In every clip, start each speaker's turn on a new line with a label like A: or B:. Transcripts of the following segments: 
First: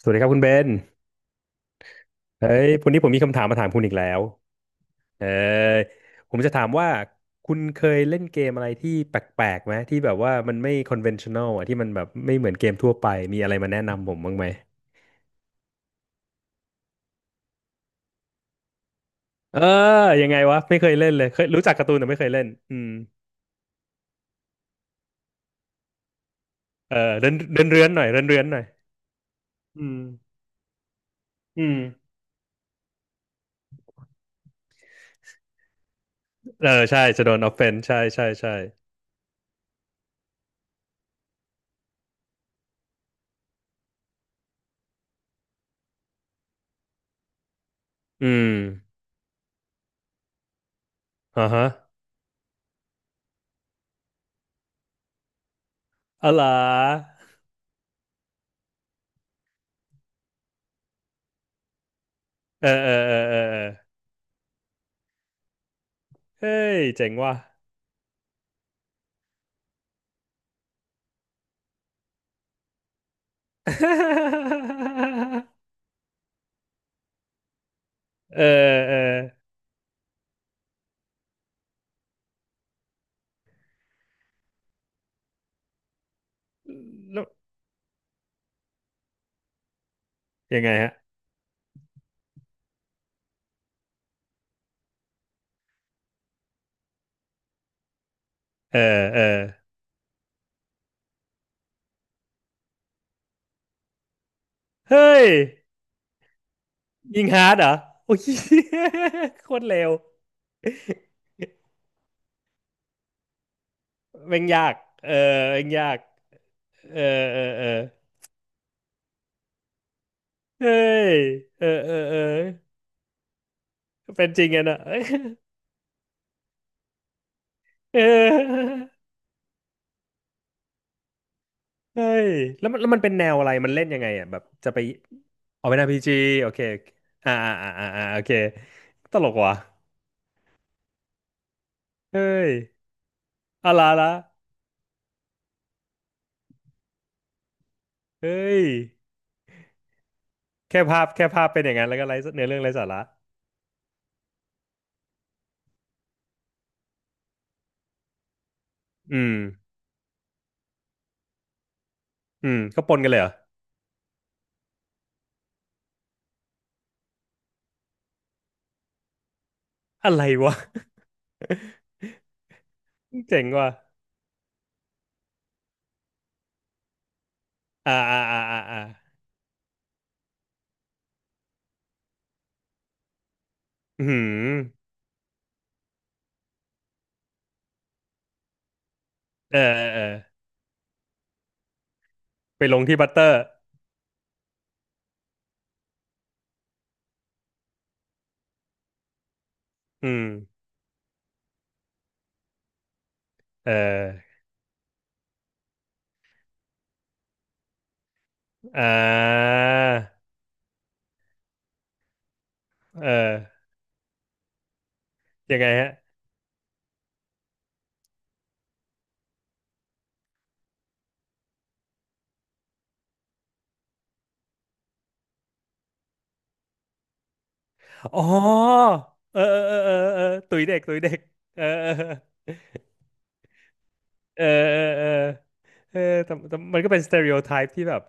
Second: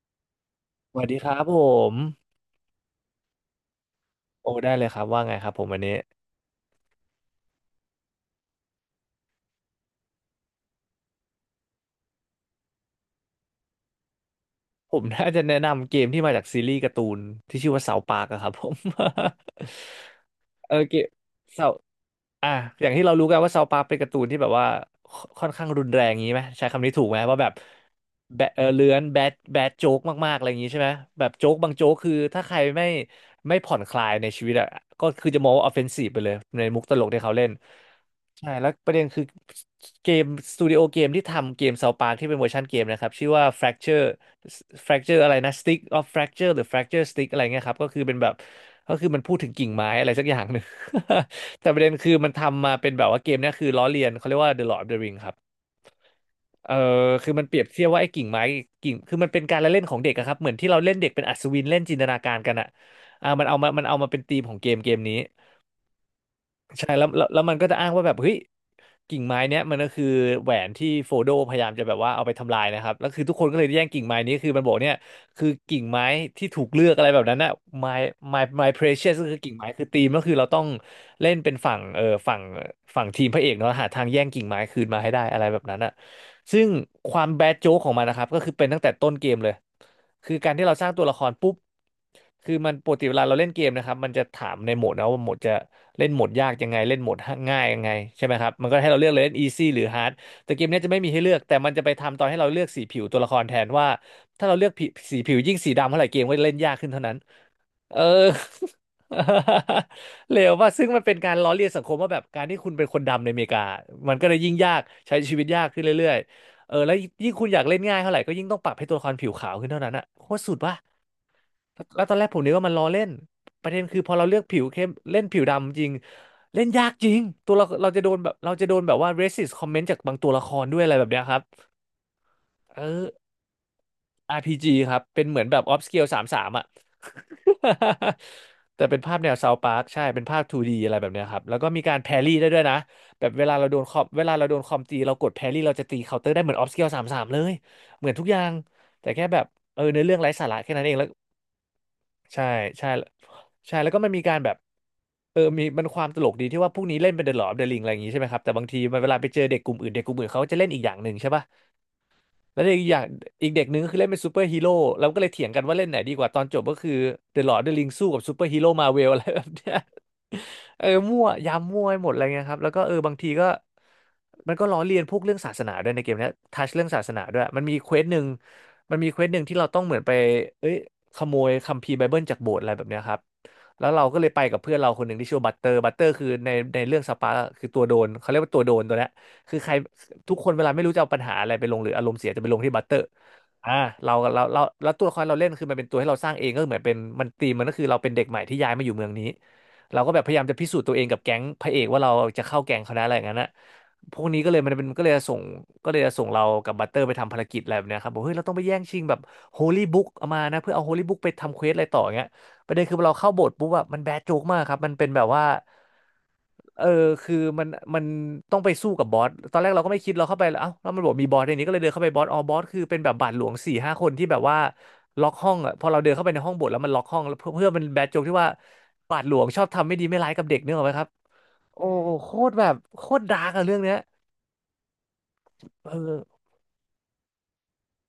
A: สวัสดีครับคุณเบน
B: สวัสดีครับผม
A: เฮ้ยวันนี้ผมมีคำถามมาถามคุณอีกแล้ว
B: โอ้ได้เลยครับว่า
A: เออ
B: ไงครับผมวันนี้
A: ผมจะถามว่าคุณเคยเล่นเกมอะไรที่แปลกๆไหมที่แบบว่ามันไม่ conventional อ่ะที่มันแบบไม่เหมือนเกมทั่วไปมีอะไรมาแนะนำผมบ้างไหม
B: ผม น่าจะแนะนำเกมที่มาจากซีรีส์การ์ตูนที่ชื่อว่าเสาปากอะครับผม
A: เออยังไงวะ
B: เออ
A: ไม่เคย
B: เกม
A: เล่นเลยเคยรู้
B: เสา
A: จักการ์ตูนแต่ไม่เคยเล่น
B: อ่ะ
A: อื
B: อย่า
A: ม
B: งที่เรารู้กันว่าเซาวปาร์คเป็นการ์ตูนที่แบบว่าคค่อนข้างรุนแรงงี้ไหมใช้คำนี้
A: เออ
B: ถูกไหม
A: เดิน
B: ว่าแบบ
A: เดินเรือนหน่อยเดินเรือน
B: แบะ
A: หน่
B: เอ
A: อ
B: อ
A: ย
B: เลื้อนแบดแบด
A: อื
B: โจ๊
A: ม
B: กมากๆอะไรอย่างนี้ใช่ไหมแบบโจ๊ก
A: อื
B: บาง
A: ม
B: โจ๊กคือถ้าใครไม่ผ่อนคลายในชีวิตอ่ะก็คือจะมองว่าออฟเฟนซีฟไปเลยใน
A: เออ
B: มุกต
A: ใช่
B: ลกที่
A: จะโด
B: เขา
A: น
B: เล่น
A: offense ใช่ใช่
B: ใช่
A: ใช่
B: แล้วประเด็นคือเกมสตูดิโอเกมที่ทำเกมเซาปาที่เป็นเวอร์ชันเกมนะครับชื่อว่า Fracture Fracture อะไรนะ Stick of Fracture หรือ Fracture Stick อะไรเงี้ยครับก็คือเป็น
A: อื
B: แบบ
A: ม
B: ก็คือมันพูดถึงกิ่งไม้อะไรสักอย่างหนึ่ง
A: อ่า ฮะ
B: แต่ประเด็นคือมันทำมาเป็นแบบว่าเกมเนี้ยคือล้อเลียนเขาเรียกว่า The Lord of the Ring ครับ
A: อะไร
B: เออ
A: อ
B: คือมันเปรียบเทียบว่าไอ้กิ่งไม้กิ่งคือมันเป็นการละเล่นของเด็กอะครับ เหมือนที่เราเล่นเด็กเป็นอัศวินเล่นจินตนาการกัน
A: เอ
B: อะ
A: อเออเออ
B: อ่า
A: เอ
B: มัน
A: อเอ
B: เอา
A: อ
B: มามันเอามาเป็นธีมของเกมเกมนี้
A: เฮ้ย
B: ใช่แล้
A: เจ๋
B: ว
A: ง
B: แล้ว
A: ว่ะ
B: แล้วมันก็จะอ้างว่าแบบเฮ้ย กิ่งไม้เนี้ยมันก็คือแหวนที่โฟโดพยายามจะแบบว่าเอาไปทำลายนะครับแล้วคือทุกคนก็เลยแย่งกิ่งไม้นี้ คือมันบอกเนี่ยคือกิ่งไม้ที่ถูกเลือกอะไรแบบนั้นน่ะ my
A: เอ
B: my
A: อ
B: my
A: เออ
B: precious ก็คือกิ่งไม้คือธีมก็คือเราต้องเล่นเป็นฝั่งทีมพระเอกเนาะหาทางแย่งกิ่งไม้คืนมาให้ได้อะไรแบบนั้นน่ะซึ่งค
A: แล้
B: วา
A: ว
B: มแบดโจ๊กของมันนะครับก็คือเป็นตั้งแต่ต้นเกมเลยคือการ
A: ยัง
B: ที่
A: ไง
B: เราสร้า
A: ฮะ
B: งตัวละครปุ๊บคือมันปกติเวลาเราเล่นเกมนะครับมันจะถามในโหมดนะว่าโหมดจะ เล่นโหมดยากยังไงเล่นโหมดง่ายยังไงใช่ไหมครับมันก็
A: เออ
B: ให้เราเลือกเล
A: เอ
B: ย
A: อ
B: เล่น easy หรือ hard แต่เกมเนี้ยจะไม่มีให้เลือกแต่มันจะไปทำตอนให้เราเลือกสีผิวตัวละครแทนว่าถ้าเราเลือกผิ
A: เฮ้
B: สี
A: ย
B: ผิวยิ่งสีดำเท่าไหร่เกมก็จะเล่นยากขึ้นเท่านั้น
A: ยิงฮาร์ดเหรอ
B: เออ
A: โอ้ย โคตรเร็ ว
B: เลวว่าซึ่งมันเป็นการล้อเลียนสังคมว่าแบบการที่คุณเป็นคนดำในอเมริกามันก็เลย
A: แม่ง
B: ยิ่ง
A: ยา
B: ยา
A: ก
B: ก
A: เออ
B: ใช้ชีวิตยา
A: แม่
B: ก
A: ง
B: ขึ้น
A: ยาก
B: เรื่อยๆเออแล้ว
A: เออ
B: ยิ่ง
A: เอ
B: คุ
A: อ
B: ณอยา
A: เอ
B: ก
A: อ
B: เล่นง่ายเท่าไหร่ก็ยิ่งต้องปรับให้ตัวละครผิวขาวขึ้นเท่านั้นอ่ะโคตรสุด
A: เฮ้
B: ป่ะ
A: ยเออเออ
B: แล้วตอ
A: เอ
B: น
A: อ
B: แรกผมนึกว่ามันล้อเล่นประเด็นคือพอเรา
A: เป็น
B: เลือ
A: จ
B: ก
A: ริง
B: ผิว
A: อะนะ
B: เข้ ม
A: เอ้ย
B: เล่นผิวดำจริงเล่นยากจริงตัวเราเรา
A: เ
B: จะโดนแบบเรา
A: อ
B: จะ
A: อ
B: โดนแบบว่า racist comment จากบางตัวละครด้วยอะไรแบบเนี้ยครับ
A: เฮ้ยแล้ว
B: เอ
A: มันแล้วมั
B: อ
A: นเป็นแนวอะไรมันเล่นยังไงอ่ะแบบจะ
B: RPG
A: ไป
B: ครับเป็นเหมือนแบบ
A: เอาเป็น
B: upscale
A: RPG
B: สามสา
A: โอ
B: ม
A: เค
B: อ่ะ
A: อ่าอ่าอ่าอ่า โอเค
B: แต่เป็นภา
A: ต
B: พ
A: ล
B: แน
A: ก
B: ว
A: ว่ะ
B: South Park ใช่เป็นภาพ 2D อะไรแบบเนี้ยครับแล้วก็มีการแพ
A: เฮ้
B: รี่ได้
A: ย
B: ด้วยนะแบบเวลาเรา
A: อะ
B: โด
A: ไร
B: นคอม
A: ละ
B: เวลาเราโดนคอมตีเรากดแพรี่เราจะตีเคาน์เตอร์ได้เหมือน upscale สามสามเลยเหมือนทุก
A: เฮ้
B: อย่าง
A: ย
B: แต่แค่แบบเออเนื้อเรื่องไร้สาระแค่
A: แค่
B: นั้นเอง
A: ภา
B: แล้
A: พ
B: ว
A: แค่ภาพเป็นอย่างนั้นแล้วก็ไร้
B: ใช่
A: เนื้อเรื่องไร้สา
B: ใช่
A: ระ
B: ใช่แล้วก็มันมีการแบบเออมีมันความตลกดีที่ว่าพวกนี้เล่นเป็นเดอะลอ d อ f เดอะริงอะไรอย่างงี้ใช่ไหมครับแต่บางทีมันเวลา
A: อื
B: ไป
A: ม
B: เจอเด็กกลุ่มอื่นเด็กกลุ่มอื่นเขาจะเล่นอีกอย่างหนึ่งใช่ป่ะ
A: อื
B: แล้
A: ม
B: ว
A: ก็
B: อีก
A: ป
B: อ
A: น
B: ย่าง
A: กันเลยเหรอ
B: อีกเด็กหนึ่งก็คือเล่นเป็นซูเปอร์ฮีโร่เราก็เลยเถียงกันว่าเล่นไหนดีกว่าตอนจบก็คือเดอะลอ d ์ดออฟเดอะริงสู้กับซูเปอร์ฮีโร่มาเวลอะไรแบบเนี้ย
A: อะไรวะ
B: เออมั่วยามมั่วไปหมดอะไรเงี้ยครับแล้วก็เออบางที
A: เจ๋
B: ก็
A: งว่ะ
B: มันก็ล้อเลียนพวกเรื่องศาสนาด้วยในเกมเนี้ยทัชเรื่องศาสนาด้วยมันมีเค
A: อ่า
B: วสห
A: อ่า
B: นึ่ง
A: อ่าอ่าอ่า
B: มันมีเควสหนึ่งที่เราต้องเหมือนไปเอ้ยขโมยคัมภีร์ไบเบิลจากโบสถ์อะไรแบบเนี้ยครับแล้วเรา
A: อื
B: ก็เลยไปกับเพื่อน
A: ม
B: เราคนหนึ่งที่ชื่อบัตเตอร์บัตเตอร์คือในในเรื่องสปาร์คคือตัวโดนเขาเรียกว่าตัวโดนตัวเนี้ย
A: เอ
B: คือ
A: อ
B: ใคร
A: เออเออ
B: ทุกคนเวลาไม่รู้จะเอาปัญหาอะไรไปลงหรืออารมณ์เสียจะไปลง
A: ไป
B: ที่
A: ล
B: บั
A: ง
B: ตเตอ
A: ที่
B: ร์
A: บัตเตอร์
B: อ่าเราแล้วตัวละครเราเล่นคือมันเป็นตัวให้เราสร้างเองก็เหมือนเป็นมันตีมมันก็คือเราเป็นเด็กใหม่ที่ย้ายมาอยู่เมืองนี้เรา
A: อื
B: ก็แบ
A: ม
B: บพยายามจะพิสูจน์ตัวเองกับแก๊งพระเอกว่าเราจะเข้าแก๊งเขาได้อะไรอย่างนั้นนะ
A: เอ
B: พวก
A: อ
B: นี้ก็เลยมันเป็นก็เลยส่งก็เลยส่งเรากับบัตเตอร์ไปทำภารกิจอะไรแบบเนี้ยครับบอกเฮ้ยเราต้องไปแย่
A: อ่
B: งชิงแบบ
A: า
B: โฮลี่บุ๊กเอามานะเพื่อเอาโฮลี่บุ๊กไปทำเควสอะไรต่ออย่างเงี้ยประเด็นคือ
A: เอ
B: เราเข้า
A: อ
B: โบสถ์ปุ๊บอะมันแบดโจ๊กมากครับมันเป็นแบบว่า
A: ยังไงฮะ
B: เออคือมันต้องไปสู้กับบอสตอนแรกเราก็ไม่คิดเราเข้าไปแล้วเอ้าแล้วมันบอกมีบอสในนี้ก็เลยเดินเข้าไปบอสอ๋อบอสคือเป็นแบบบาทหลวงสี่ห้าคนที่แบบว่าล็อกห้องอ่ะพอเราเดินเข้าไปในห้องบทแล้วมันล็อกห้องแล้วเพื่อมันแบดโจ๊
A: อ๋
B: ก
A: อ
B: ที่ว่าบาทหล
A: เออ
B: วงชอบ
A: เออ
B: ทำ
A: เออ
B: ไม่ดีไม่
A: เออเออ
B: ร้ายกับ
A: ตุ
B: เด็ก
A: ย
B: เนก
A: เด็ก
B: อะไหม
A: ตุย
B: ครับ
A: เด็กเออ
B: โอ้
A: เอ
B: โหโค
A: อ
B: ตรแบบโคตรดาร์กอะเรื่องเนี้ย
A: เออเออเออ
B: เอ
A: เออ
B: อ
A: แต่แต่มันก็เป็นสเตอริโอไทป์ที่แบบ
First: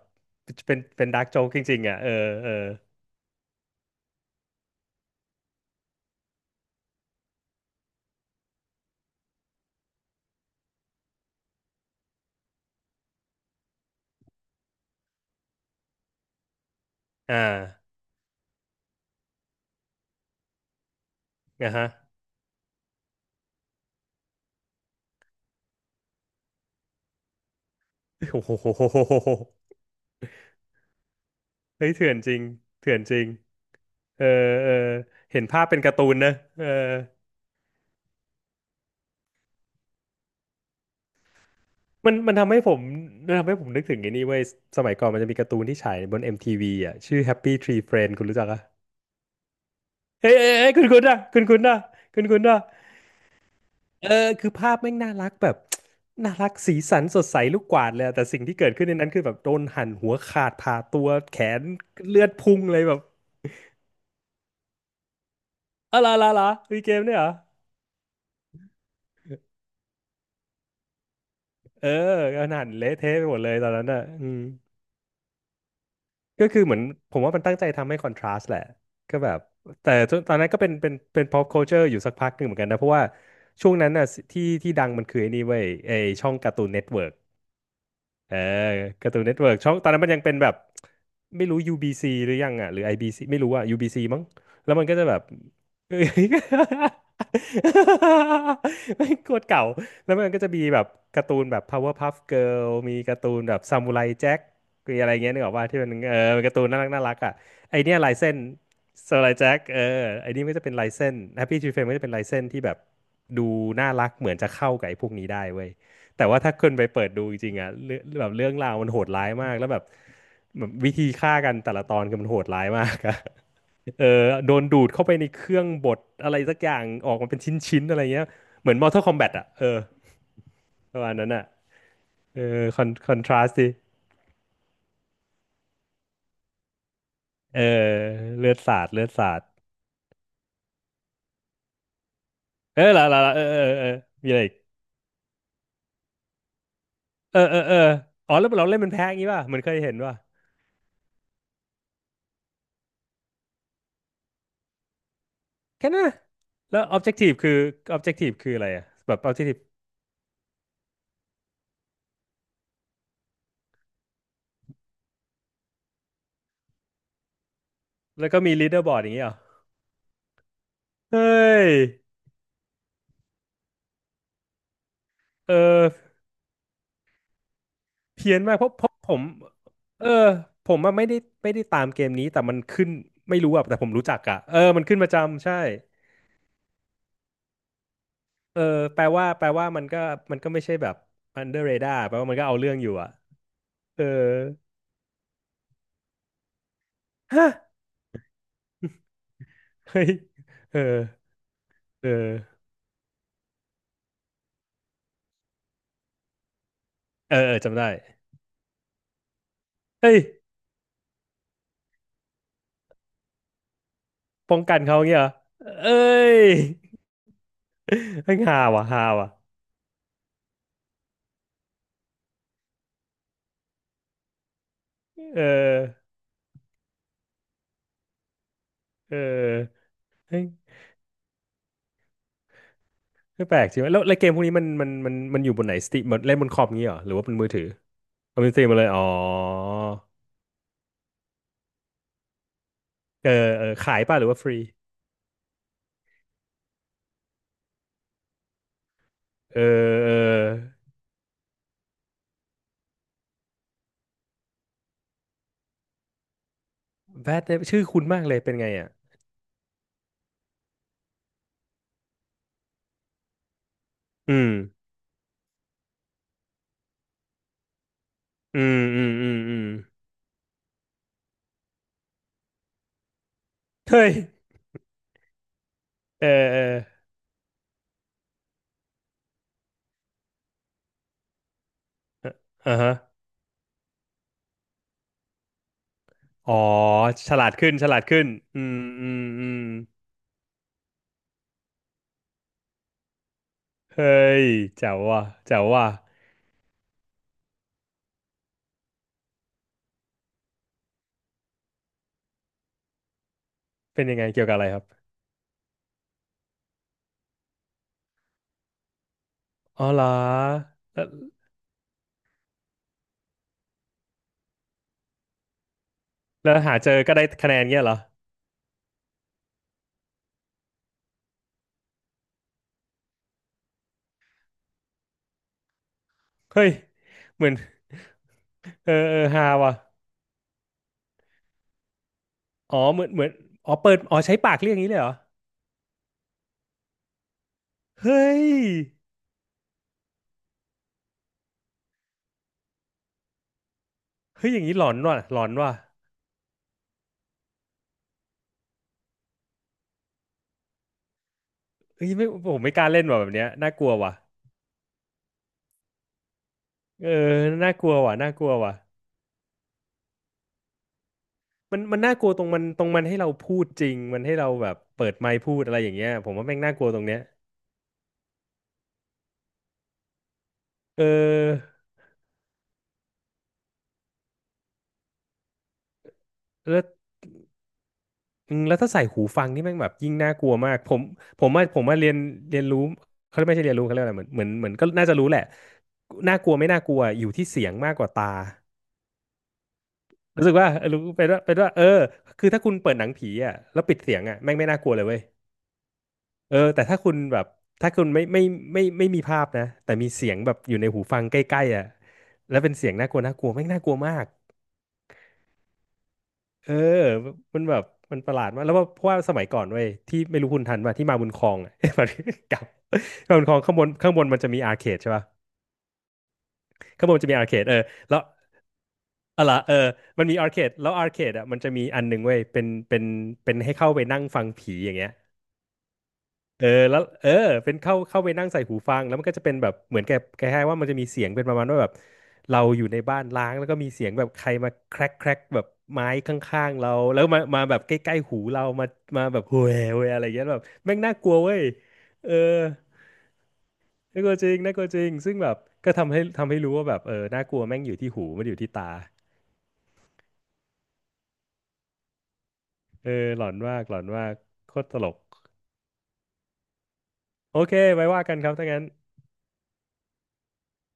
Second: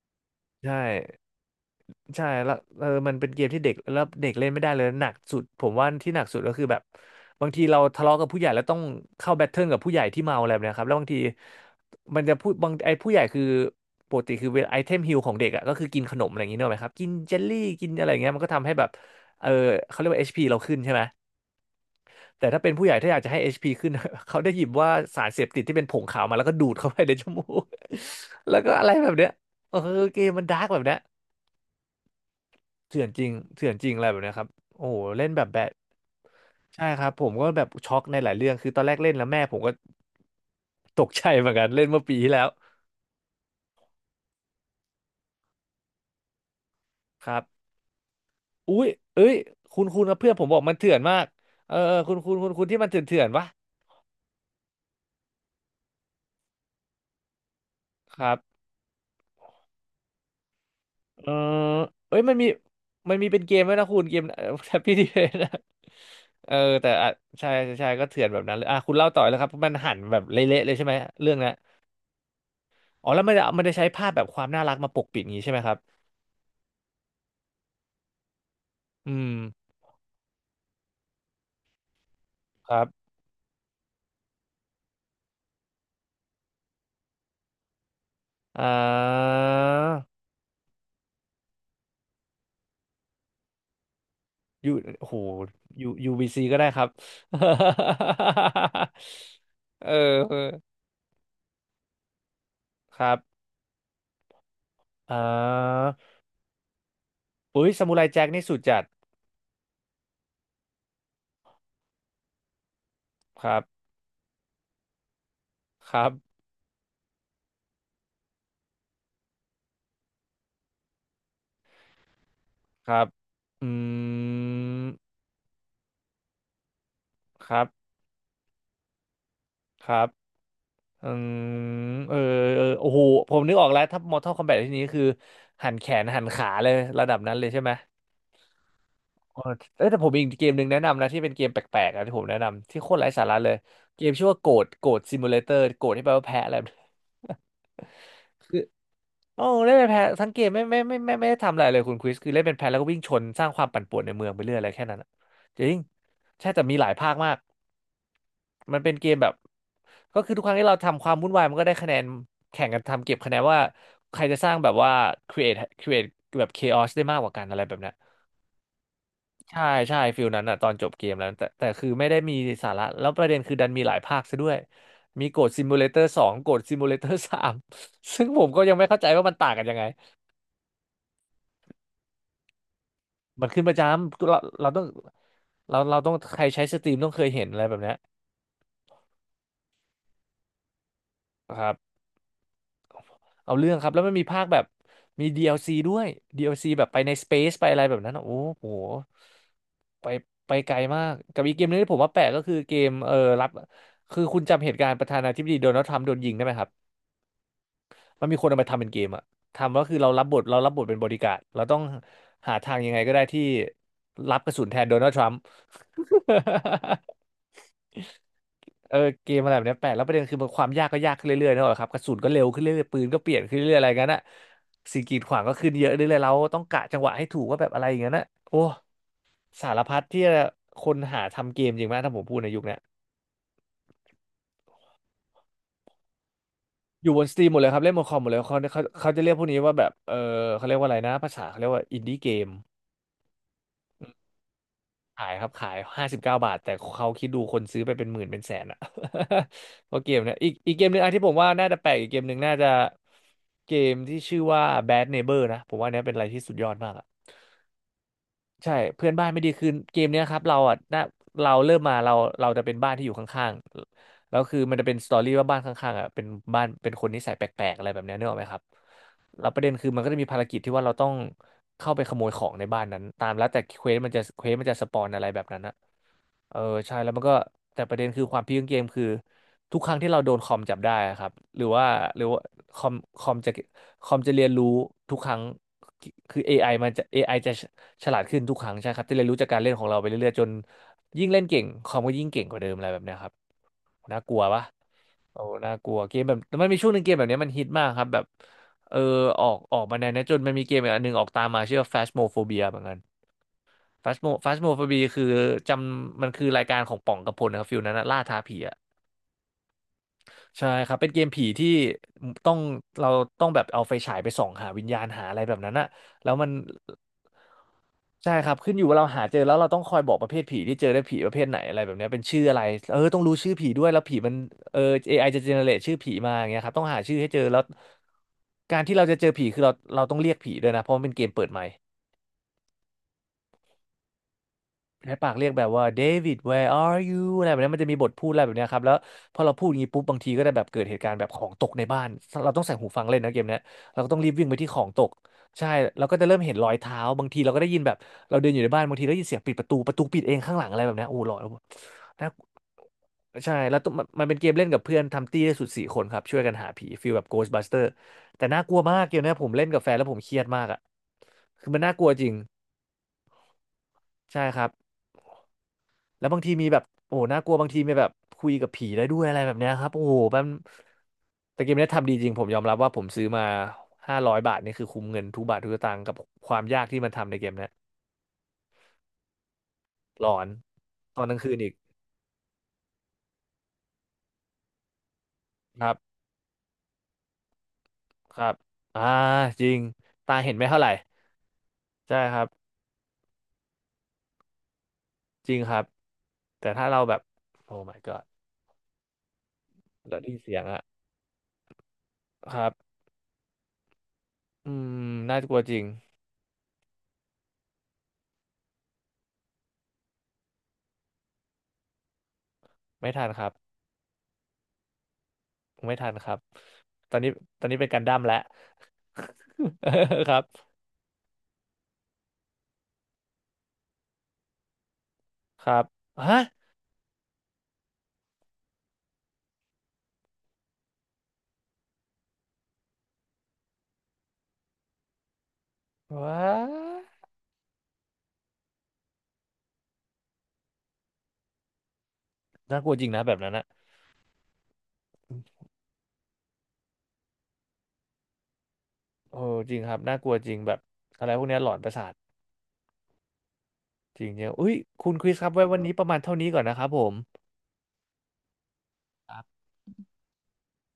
B: ใช่
A: เป็นเป็นดาร์กโจ๊กจริงๆอ่ะเออ
B: ใช่
A: เออ
B: แล้วเออมันเป็นเกมที่เด็กแล้วเด็กเล่นไม่ได้เลยหนักสุดผมว่าที่หนักสุดก็คือแบบบางทีเราทะเลาะกับผู้ใหญ่แล้วต้องเข้าแบทเทิลกับผู้ใหญ่ที่เมาอะไรแบบเนะครับแล้วบางทีมันจะพูดบางไอ้ผู้ใหญ่คือปกติคือเวลาไอเทมฮิลของเด็กอ่ะก็คือกินขนมอะไรอย่างงี้เนกอะไหมครับกินเจ
A: อ่า
B: ลลี่กินอะไรอย่างเงี้ยมันก็ทำให้แบบเออเขาเรียกว่า HP เราขึ้นใช่ไหม
A: นะฮะ
B: แต่ถ้าเป็นผู้ใหญ่ถ้าอยากจะให้ HP ขึ้น เขาได้หยิบว่าสารเสพติดที่เป็นผงขาวมาแล้วก็ดูดเข้าไปในจมูก
A: โอ้ โ
B: แล้วก็อะไรแบบ
A: ห
B: เนี้ยเออเกมมันดาร์กแบบเนี้ย
A: เฮ้ยเถื่อนจริงเถื่อน
B: เถื่อน
A: จ
B: จ
A: ริ
B: ริ
A: ง
B: งเถื่อนจริงอะไรแบ
A: เอ
B: บ
A: อ
B: เนี้ยครับ
A: เออ
B: โอ้โหเล่น
A: เห็
B: แบ
A: น
B: บ
A: ภาพ
B: แบะ
A: เป็นการ์ตูนนะเออ
B: ใช่ครับผมก็แบบช็อกในหลายเรื่องคือตอนแรกเล่นแล้วแม่ผมก็ตกใจเหมือนกันเล่นเมื่อ
A: มั
B: ปี
A: น
B: ที่
A: มัน
B: แล้ว
A: ทำให้ผมมันทำให้ผมนึกถึงไอ้นี่เว้ยสมัยก่อนมันจะมีการ์ตูนที่ฉายบน MTV อมทีวีอ่ะชื่อ
B: ครั
A: Happy
B: บ
A: Tree Friends คุณรู้จักอ่ะ
B: อุ้ยเอ้ยคุณนะเพื่
A: เฮ้
B: อน
A: ย
B: ผม
A: เฮ้ย
B: บอก
A: เฮ้
B: มั
A: ย
B: น
A: คุณ
B: เถื่อ
A: คุ
B: น
A: ณ
B: มา
A: อ่ะ
B: ก
A: คุณคุณ
B: เอ
A: อ่ะ
B: อเออคุณ
A: คุณ
B: คุณ
A: คุณ
B: คุณ
A: อ่ะ
B: คุณที่มันเถื่อนเถื่อนวะ
A: เออคือภาพแม่งน่ารักแบบ น่ารักสีสันสดใสลูกกวาดเลยอะ
B: ค
A: แต่
B: รับ
A: สิ่งที่เกิดขึ้นในนั้นคือแบบโดนหั่นหัวขาดผ่าตัว
B: เออ
A: แขน
B: เอ้ย
A: เลือดพุ่งเลยแบบ
B: มันมีเป็นเกมด้วยนะคุณเกม แฮปปี้ดีเนะ
A: อะไรล่ะล่ะ
B: เออ
A: มี
B: แต่
A: เกม
B: อ่ะ
A: เนี่ยเหรอ
B: ใช่ใช่ใช่ก็เถื่อนแบบนั้นเลยอ่ะคุณเล่าต่อเลยครับมันหั่นแบบเละๆเลยใช่ไหมเรื่องนั้น
A: เออก็หั่นเละ
B: อ๋อ
A: เทะ
B: แล้
A: ไป
B: วมั
A: ห
B: น
A: มด
B: จะ
A: เลย
B: มัน
A: ตอ
B: จะ
A: นนั้
B: ใช้
A: นอ่ะ
B: ภาพแบ
A: อื
B: บค
A: ม
B: วามน่ารักมาปกปิดอย่างงี้ใช่ไหมครับ
A: ก็คือเหมือนผมว่ามันตั้งใจทำให้คอนทราสต์แหละ
B: อื
A: ก็แบ
B: ม
A: บแต่ตอนนั้นก็เป็นเป็นเป็น pop culture อยู่สักพักหนึ่งเหมือนกัน
B: ค
A: นะ
B: รั
A: เพราะว่า
B: บ
A: ช่วงนั้นน่ะที่ที่ดังมันคือไอ้นี่เว้ยไอ้ช่องการ์ตูนเน็ตเวิร์ก เออ
B: อ่
A: การ์ตูนเน็ต
B: า
A: เวิร์กช่องตอนนั้นมันยังเป็นแบบไม่รู้ UBC หรือยังอ่ะหรือ IBC ไม่รู้อ่ะ UBC มั้ง
B: ยู
A: แล้วมันก็จะ
B: โห
A: แบบ
B: ยูบีซีก็ได้ครับ
A: ไม่งโคตรเก่า
B: เ
A: แล้วมันก็จะ
B: ออ
A: มีแบบการ์ตูนแบบ Powerpuff Girl มี
B: ครั
A: กา
B: บ
A: ร์ตูนแบบซามูไรแจ็คมีอะไร
B: อ่
A: เงี้ยนึกออกว่าที่
B: า
A: มันเออเป็นการ์ตูนน่ารักน่ารักอ่ะ
B: อุ้ย
A: ไอ
B: ซา
A: เนี้
B: มู
A: ย
B: ไร
A: ลาย
B: แจ็ค
A: เส้น
B: นี่สุดจัด
A: ซามูไรแจ็คเออไอนี่มันก็จะเป็นลายเส้น Happy Tree Friends มันก็จะเป็นลายเส้นที่แบบ
B: ค
A: ดู
B: รับ
A: น่ารักเหมือนจะเข้ากับไอ้พวกนี้ได้เว้ย
B: ครั
A: แต่
B: บ
A: ว่าถ้าคนไปเปิดดูจริงๆอ่ะเรื่องแบบเรื่องราวมันโหดร้ายมากแล้วแบบแบบวิธีฆ่ากันแต่ละตอนคือมันโหดร้ายมา
B: ค
A: ก
B: รับ
A: อะ
B: อื
A: เออโดนดูดเข้าไป
B: ม
A: ในเครื่องบดอะไรสักอย่างออกมาเป็นช
B: ครับ
A: ิ้นๆอะไรเงี้ยเหมือน Mortal Kombat อ่ะเออ
B: ครับ
A: ประ
B: อื
A: มาณนั้
B: ม
A: นอ่ะ
B: เออ
A: เอ
B: เอ
A: อ
B: อ
A: คอ
B: โอ้
A: น
B: โห
A: คอนท
B: ผ
A: รา
B: ม
A: ส
B: นึก
A: ต์
B: อ
A: ดิ
B: อกแล้ว ถ้า Mortal Kombat ที่นี้คือหันแขนหันขาเลยระดับนั้นเลยใช่
A: เออ
B: ไหม
A: เลือดสาดเลือดสา
B: เอ
A: ด
B: อเอ้ยแต่ผมมีอีกเกมหนึ่งแนะนำนะที่เป็นเกมแปลกๆนะที่ผมแนะนำที่
A: เออ
B: โคตร
A: ละ
B: ไร้
A: ละ
B: สา
A: ละ
B: ระ
A: เออ
B: เลย
A: เออเออ
B: เกมชื่อ
A: มีอะ
B: ว่า
A: ไร
B: โก
A: อีก
B: ดโกดซิมูเลเตอร์โกดที่แปลว่าแพะอะไรแบบนี้
A: เออเออเอออ๋อแล้ว
B: คือ
A: เราเล่นเป็นแพ้อย่างงี้ ป่ะ
B: โอ้
A: เหมันเค
B: เล่น
A: ย
B: เป็น
A: เห็น
B: แพะ
A: ป่ะ
B: ทั้งเกมไม่ได้ทำอะไรเลยคุณคริสคือเล่นเป็นแพะแล้วก็วิ่งชนสร้างความปั่นป่วนในเมืองไปเรื่อยอะไรแค่นั้นอะจริง
A: แค่นั้นนะ
B: ใช่แต่มี
A: แล้ว
B: หลายภาคมา
A: objective
B: ก
A: คือ objective คืออะไร
B: มัน
A: อ่ะ
B: เป็นเก
A: แบ
B: ม
A: บ
B: แบบ
A: objective
B: ก็คือทุกครั้งที่เราทำความวุ่นวายมันก็ได้คะแนนแข่งกันทำเก็บคะแนนว่าใครจะสร้างแบบว่า create create แบบ chaos ได้มากกว่ากันอะไรแบบนั้น
A: แล้วก็มี leaderboard อย่างงี้เหรอ
B: ใช่ใช่ฟิลนั้นอะตอนจบเกม
A: เฮ้
B: แล้วแต่
A: ย
B: คือไม่ได้มีสาระแล้วประเด็นคือดันมีหลายภาคซะด้วยมีโกด
A: เอ
B: ซิมูเลเตอร์
A: อ
B: สองโกดซิมูเลเตอร์สาม ซึ่ง
A: เพี้ย
B: ผ
A: น
B: ม
A: มาก
B: ก็
A: เพ
B: ยั
A: ราะ
B: ง
A: เพ
B: ไม่
A: ราะ
B: เข้าใจ
A: ผม
B: ว่ามันต่างกันยังไง
A: เออผมอะไม่ได้ไม่ได้ตามเกมนี้แต่มันขึ้นไม่
B: มัน
A: รู้
B: ขึ้
A: อะ
B: นประ
A: แต่
B: จ
A: ผมรู้จัก
B: ำเรา
A: อะเออ
B: เราต้
A: มั
B: อง
A: นขึ้นประจำใช่
B: เราเราต้องใครใช้สตรีมต้องเคยเห็นอะไรแบบเนี้ย
A: เออแปลว่าแปลว่ามันก็มันก็ไม่ใช่แบบ
B: ค
A: under
B: รับ
A: radar แปลว่ามันก็เอาเรื่องอยู่อะ
B: เอาเรื่องครับแล้
A: เอ
B: ว
A: อ
B: มันมีภาคแบบมี DLC ด้วย DLC แอลซีแบบไปในสเป
A: ฮะ
B: ซไปอะไรแบบนั้นอะโอ้โห
A: เฮ้
B: ไป
A: ย
B: ไปไก
A: เอ
B: ล
A: อ
B: มากกับอีกเกมนึงที่ผม
A: เอ
B: ว่า
A: อ
B: แปลกก็คือเกมเออรับคือคุณจำเหตุการณ์ประธานาธิบดีโดนัลด์ทรัมป์โดนยิงได้ไหมครับ
A: เออเออจำได้
B: มันมีคนเอามาทำเป็นเกมอะทำก็คือเรา
A: เฮ้ย
B: รับบทเรารับบทเป็นบอดี้การ์ดเราต้องหาทางยังไงก็ได้ที่รับกระ
A: ป้อง
B: สุน
A: กั
B: แท
A: น
B: นโด
A: เขาอ
B: นั
A: ย่าง
B: ลด์
A: เงี้
B: ท
A: ยเหร
B: รั
A: อ
B: มป์
A: เอ้ ยเฮ้ยฮาว่ะ
B: เออ
A: ฮาว่ะ
B: เกมอะไรแบบเนี้ยแปลกแล้วประเด็นคือมันความยากก็ยากขึ้นเรื่อยๆนะครับกระสุนก็เร็วขึ้นเรื่อยๆปืนก็เปลี่ยนขึ้นเรื่อยๆอะไรงั้นอะสิ่งกีดขวา
A: เอ
B: งก็ขึ้นเยอะ
A: อ
B: เรื่อยๆเราต้องกะจังหวะให้ถูกว่าแบบอะไรอย่างนั้นอะโอ้
A: เอ
B: สาร
A: อ
B: พัดที่
A: เฮ้ย
B: คนหาทำเกมจริงไหมถ้าผมพูดในยุคเนี้ย
A: คือแปลกจริงวะแล้วเกมพวกนี้มันอยู่บนไหนสตรีมเล่นบนคอมงี้เหรอ
B: อ
A: ห
B: ยู่
A: รือ
B: บ
A: ว่า
B: น
A: เป็
B: ส
A: น
B: ตรี
A: มื
B: ม
A: อ
B: หม
A: ถื
B: ด
A: อ
B: เลยครับเล่นบนคอมหมดเลย
A: เอาเป็น
B: เขา
A: สตรีมมา
B: เขา
A: เลยอ๋อ
B: เขาจะเรียกพวกนี้ว่าแบบเขาเรียกว่าอะไรนะภาษาเขาเรียกว่าอินดี้เกม
A: เออเออขายป่ะหรือว่าฟรี
B: ขายครับขาย59 บาทแต่เขาคิดดูคนซื้อไปเป็นหมื่นเป็นแสนอะ
A: เอ
B: เพ
A: อ
B: ราะเก
A: เออ
B: มเนี่ยอีกเกมหนึ่งอ่ะที่ผมว่าน่าจะแปลกอีกเกมหนึ่งน่าจะเกมที่ชื่อว่า Bad Neighbor นะผมว่าเนี้ยเป็นอะไรที่สุดยอดมากอะ
A: แบทชื่อคุณมากเลยเป็นไง
B: ใช่
A: อ่ะ
B: เพื่อนบ้านไม่ดีคือเกมเนี้ยครับเราอ่ะนะเราเริ่มมาเราเราจะเป็นบ้านที่อยู่ข้างๆ
A: อื
B: แล้ว
A: ม
B: คือมันจะเป็นสตอรี่ว่าบ้านข้างๆอ่ะเป็นบ้านเป็นคนนิสัยแปลกๆอะไรแบบเนี้ยนึกออกไหมค
A: อื
B: รับ
A: มอืมอืม
B: แล้ว
A: อื
B: ประ
A: ม
B: เด็นคือมันก็จะมีภารกิจที่ว่าเราต้องเข้าไปขโมยของในบ้านนั้นตามแล้วแต่เควส
A: เฮ้
B: มัน
A: ย
B: จะเควสมันจะสปอนอะไรแบบนั้นนะ
A: เออ
B: เอ
A: เอ
B: อ
A: อ
B: ใช่แล้วมันก็แต่ประเด็นคือความพีคของเกมคือทุกครั้งที่เราโดนคอมจับได้อะครับหรือว่า
A: อ่า
B: คอ
A: ฮะ
B: มคอมจะคอมจะเรียนรู้ทุกครั้ง คือ
A: อ๋อ
B: AI มันจะเอ
A: ฉ
B: ไอ
A: ลา
B: จะ
A: ดขึ้นฉลาด
B: ฉลา
A: ขึ้
B: ด
A: น
B: ขึ้นทุก
A: อื
B: ครั้ง
A: ม
B: ใช่ครับ
A: อื
B: ที่
A: ม
B: เรียนรู้
A: อื
B: จากกา
A: ม
B: รเล่นของเราไปเรื่อยๆจนยิ่งเล่นเก่งคอมก็ยิ่งเก่งกว่าเดิมอะไรแบบเนี้ยครับ
A: เฮ้
B: น่ากลัว
A: ย
B: ปะ
A: แจ๋วว่ะ
B: โอ้
A: แจ๋ว
B: น่าก
A: ว่ะ
B: ลัวเกมแบบมันมีช่วงหนึ่งเกมแบบเนี้ยมันฮิตมากครับแบบเออออกมาแนวเนี้ยจนมันมีเกมอีกอันหนึ่งออกตามมาชื่อว่า Phasmophobia เหมือนกัน
A: เป็นยังไง เกี่ยวกับอะไรครับ
B: Phasmophobia คือจำมันคือรายการของป่องกระพลนะครับฟิลนั้นนะล่าท้าผีอะ
A: อ๋อเหรอ
B: ใช่ครับ
A: แล้
B: เป็
A: ว
B: นเกมผีที่ต้องเราต้องแบบเอาไฟฉายไปส่องหาวิญญาณหาอะไรแบบนั้นอะแล้วมัน
A: หาเจอก็ได้คะแนนเงี้ยเหรอ
B: ใช่ครับขึ้นอยู่ว่าเราหาเจอแล้วเราต้องคอยบอกประเภทผีที่เจอได้ผีประเภทไหนอะไรแบบเนี้ยเป็นชื่ออะไรเออต้องรู้ชื่อผีด้วยแล้วผีมันเออ AI จะเจเนเรตชื่อผีมาอย่างเงี้
A: เฮ้
B: ยค
A: ย
B: รับต้องหาชื่อให้เจอ
A: เหมือน
B: แล้วการ
A: เออ
B: ที่เรา
A: เอ
B: จะ
A: อ
B: เจอ
A: ฮา
B: ผีคือเรา
A: ว่ะ
B: เราต้องเรียกผีด้วยนะเพราะมันเป็นเกมเปิดใหม่
A: อ๋อเหมือนอ๋อเปิดอ๋อใช้ปากเรียกอย่างนี้เลยเหร
B: ใน
A: อ
B: ปากเรียกแบบว่าเดวิด where are you อะไรแบบนี้มันจะมีบทพู
A: เฮ้
B: ดอะไร
A: ย
B: แบบเนี้ยครับแล้วพอเราพูดอย่างนี้ปุ๊บบางทีก็จะแบบเกิดเหตุการณ์แบบของตกในบ้านเราต้องใส่หูฟังเล่นนะเกมเนี้ยเราก็ต้องรีบวิ่
A: เฮ้
B: ง
A: ย
B: ไป
A: อย่าง
B: ที่
A: นี้
B: ข
A: ห
B: อ
A: ล
B: ง
A: อน
B: ตก
A: ว่ะหลอน
B: ใช่
A: ว่ะ
B: เราก็จะเริ่มเห็นรอยเท้าบางทีเราก็ได้ยินแบบเราเดินอยู่ในบ้านบางทีได้ยินเสียงปิดประตูปิดเองข้างหลังอะไรแบบเนี้ยโอ้หลอน
A: เฮ้ย
B: นะ
A: ไม่ผมไม่กล้าเล่นว่ะแบบเนี้ย
B: ใช่
A: น่า
B: แล้ว
A: ก
B: ต้
A: ลั
B: อง
A: ว
B: มัน
A: ว่ะ
B: มันเป็นเกมเล่นกับเพื่อนทำตี้ได้สุด4 คนครับช่วยกันหาผี
A: เอ
B: ฟี
A: อ
B: ลแบบ
A: น่า
B: Ghostbuster
A: กลัวว่ะน่าก
B: แต่
A: ลัว
B: น่าก
A: ว่ะ
B: ลัวมากเกมเนี้ยผมเล่นกับแฟนแล้วผมเครียดมากอ่ะคือ
A: มั
B: มั
A: น
B: นน่า
A: มั
B: ก
A: น
B: ลัว
A: น่า
B: จ
A: กลั
B: ริ
A: ว
B: ง
A: ตรงมันให้เราพูดจริงมันให้
B: ใช่
A: เรา
B: ครั
A: แบ
B: บ
A: บเปิดไมค์พูดอะไรอย่างเงี้ย
B: แล้
A: ผ
B: ว
A: ม
B: บาง
A: ว่า
B: ที
A: แม่ง
B: มี
A: น่า
B: แบ
A: ก
B: บ
A: ลัวตรง
B: โอ้
A: เนี้ย
B: โหน่ากลัวบางทีมีแบบคุยกับผีได้ด้วยอะไรแบบเนี้ยครับโอ้โหมัน
A: เอ
B: แต่เก
A: อ
B: มเนี้ยทำดีจริงผมยอมรับว่าผมซื้อมา500 บาทนี่คือคุ้มเงินทุกบาททุกสตางค์กับความยา
A: แล้
B: ก
A: ว
B: ที่มันทำในเกมเนี้ย
A: อืมแล้วถ้าใส่หูฟังนี่แม่งแบบยิ่ง
B: หล
A: น่า
B: อ
A: ก
B: น
A: ลัวมากผม
B: ตอนกลาง
A: ผ
B: คื
A: ม
B: น
A: ว่า
B: อีก
A: ผมว่าเรียนเรียนรู้เขาไม่ใช่เรียนรู้เขาเรียกอะไรเหมือนก็น่าจะรู้แหละ
B: ครับ
A: น่ากลัวไม่น่ากลัวอยู่ที่เสียงมากกว่าตา
B: ครับอ่าจริงตา
A: รู้สึ
B: เห็
A: ก
B: นไม่
A: ว่า
B: เท่า
A: เอ
B: ไห
A: อ
B: ร่
A: รู้เป็นว่าเออ
B: ใช่ครั
A: คื
B: บ
A: อถ้าคุณเปิดหนังผีอ่ะแล้วปิดเสียงอ่ะแม่งไม่น่ากลัวเลยเว้ย
B: จริงครับ
A: เออ
B: แต่
A: แต่
B: ถ้า
A: ถ้า
B: เรา
A: คุ
B: แบ
A: ณ
B: บ
A: แบบ
B: โอ้
A: ถ้า
B: my
A: คุณไม่
B: god
A: ไม่ไม่ไม่ไม่มีภาพนะแต่มี
B: เรา
A: เสี
B: ได้
A: ยง
B: ยิน
A: แบ
B: เสี
A: บ
B: ยง
A: อยู่
B: อะ
A: ในหูฟังใกล้ๆอ่ะแล้
B: ค
A: ว
B: รั
A: เป็
B: บ
A: นเสียงน่ากลัวน่ากลัวแม่งน่ากลัวมาก
B: อืมน่ากลัวจริง
A: เออมันแบบมันประหลาดมากแล้วว่าเพราะว่าสมัยก่อนเว้ยที่ไม่รู้คุณทันป่ะที่มาบุญครองอ่ะ แบบกับ
B: ไม่ทัน
A: มา
B: ค
A: บุญ
B: รั
A: ค
B: บ
A: รองข้างบนมันจะมีอาร์เคดใช่ป่ะ
B: ไม่ทันครับ
A: ข้างบ
B: ตอ
A: น
B: น
A: มัน
B: นี้
A: จะมีอาร์เค
B: ตอ
A: ด
B: น
A: เอ
B: นี้
A: อ
B: เป็นการดั้
A: แล้
B: ม
A: ว
B: แล้ว
A: อะล่ะเออมัน
B: ค
A: มี
B: รับ
A: อาร์เคดแล้วอาร์เคดอ่ะมันจะมีอันหนึ่งเว้ยเป็นให้เข้าไปนั่งฟังผีอย่างเงี้ย
B: ครับฮะ
A: เออแล้วเออเป็นเข้าไปนั่งใส่หูฟังแล้วมันก็จะเป็นแบบเหมือนแกแกให้ายๆว่ามันจะมีเสียงเป็นประมาณว่าแบบเราอยู่ในบ้านล้างแล้วก็มีเสียงแบบใครมาแครกแครกแบบไม้ข
B: ว้
A: ้างๆเรา
B: า
A: แล้วมาแบบใกล้ๆหูเรามาแบบโวยโวยอะไรอย่างเงี้ยแบบแม่งน่ากลัวเว้ยเออ
B: น่ากลัวจริงนะแบบนั้นนะ
A: น่ากลัวจริงน่ากลัวจริงซึ่งแบบก็ทำให้รู้ว่าแบบเออน่ากลัวแม่งอยู่ที่หูไม่ได้อยู่ที่ตา
B: โอ้จริงครับน่ากลัวจริงแบบอะไรพวกเนี้ยหลอนประสาท
A: เออหลอนมากหลอน
B: จ
A: มา
B: ริง
A: ก
B: เนีอะอุ้
A: โค
B: ย
A: ตรตล
B: คุณ
A: ก
B: คริสครับไว้วันนี้ประมาณเท่านี้ก่อนนะครับผม
A: โอเคไว้ว่ากันครับถ้างั้น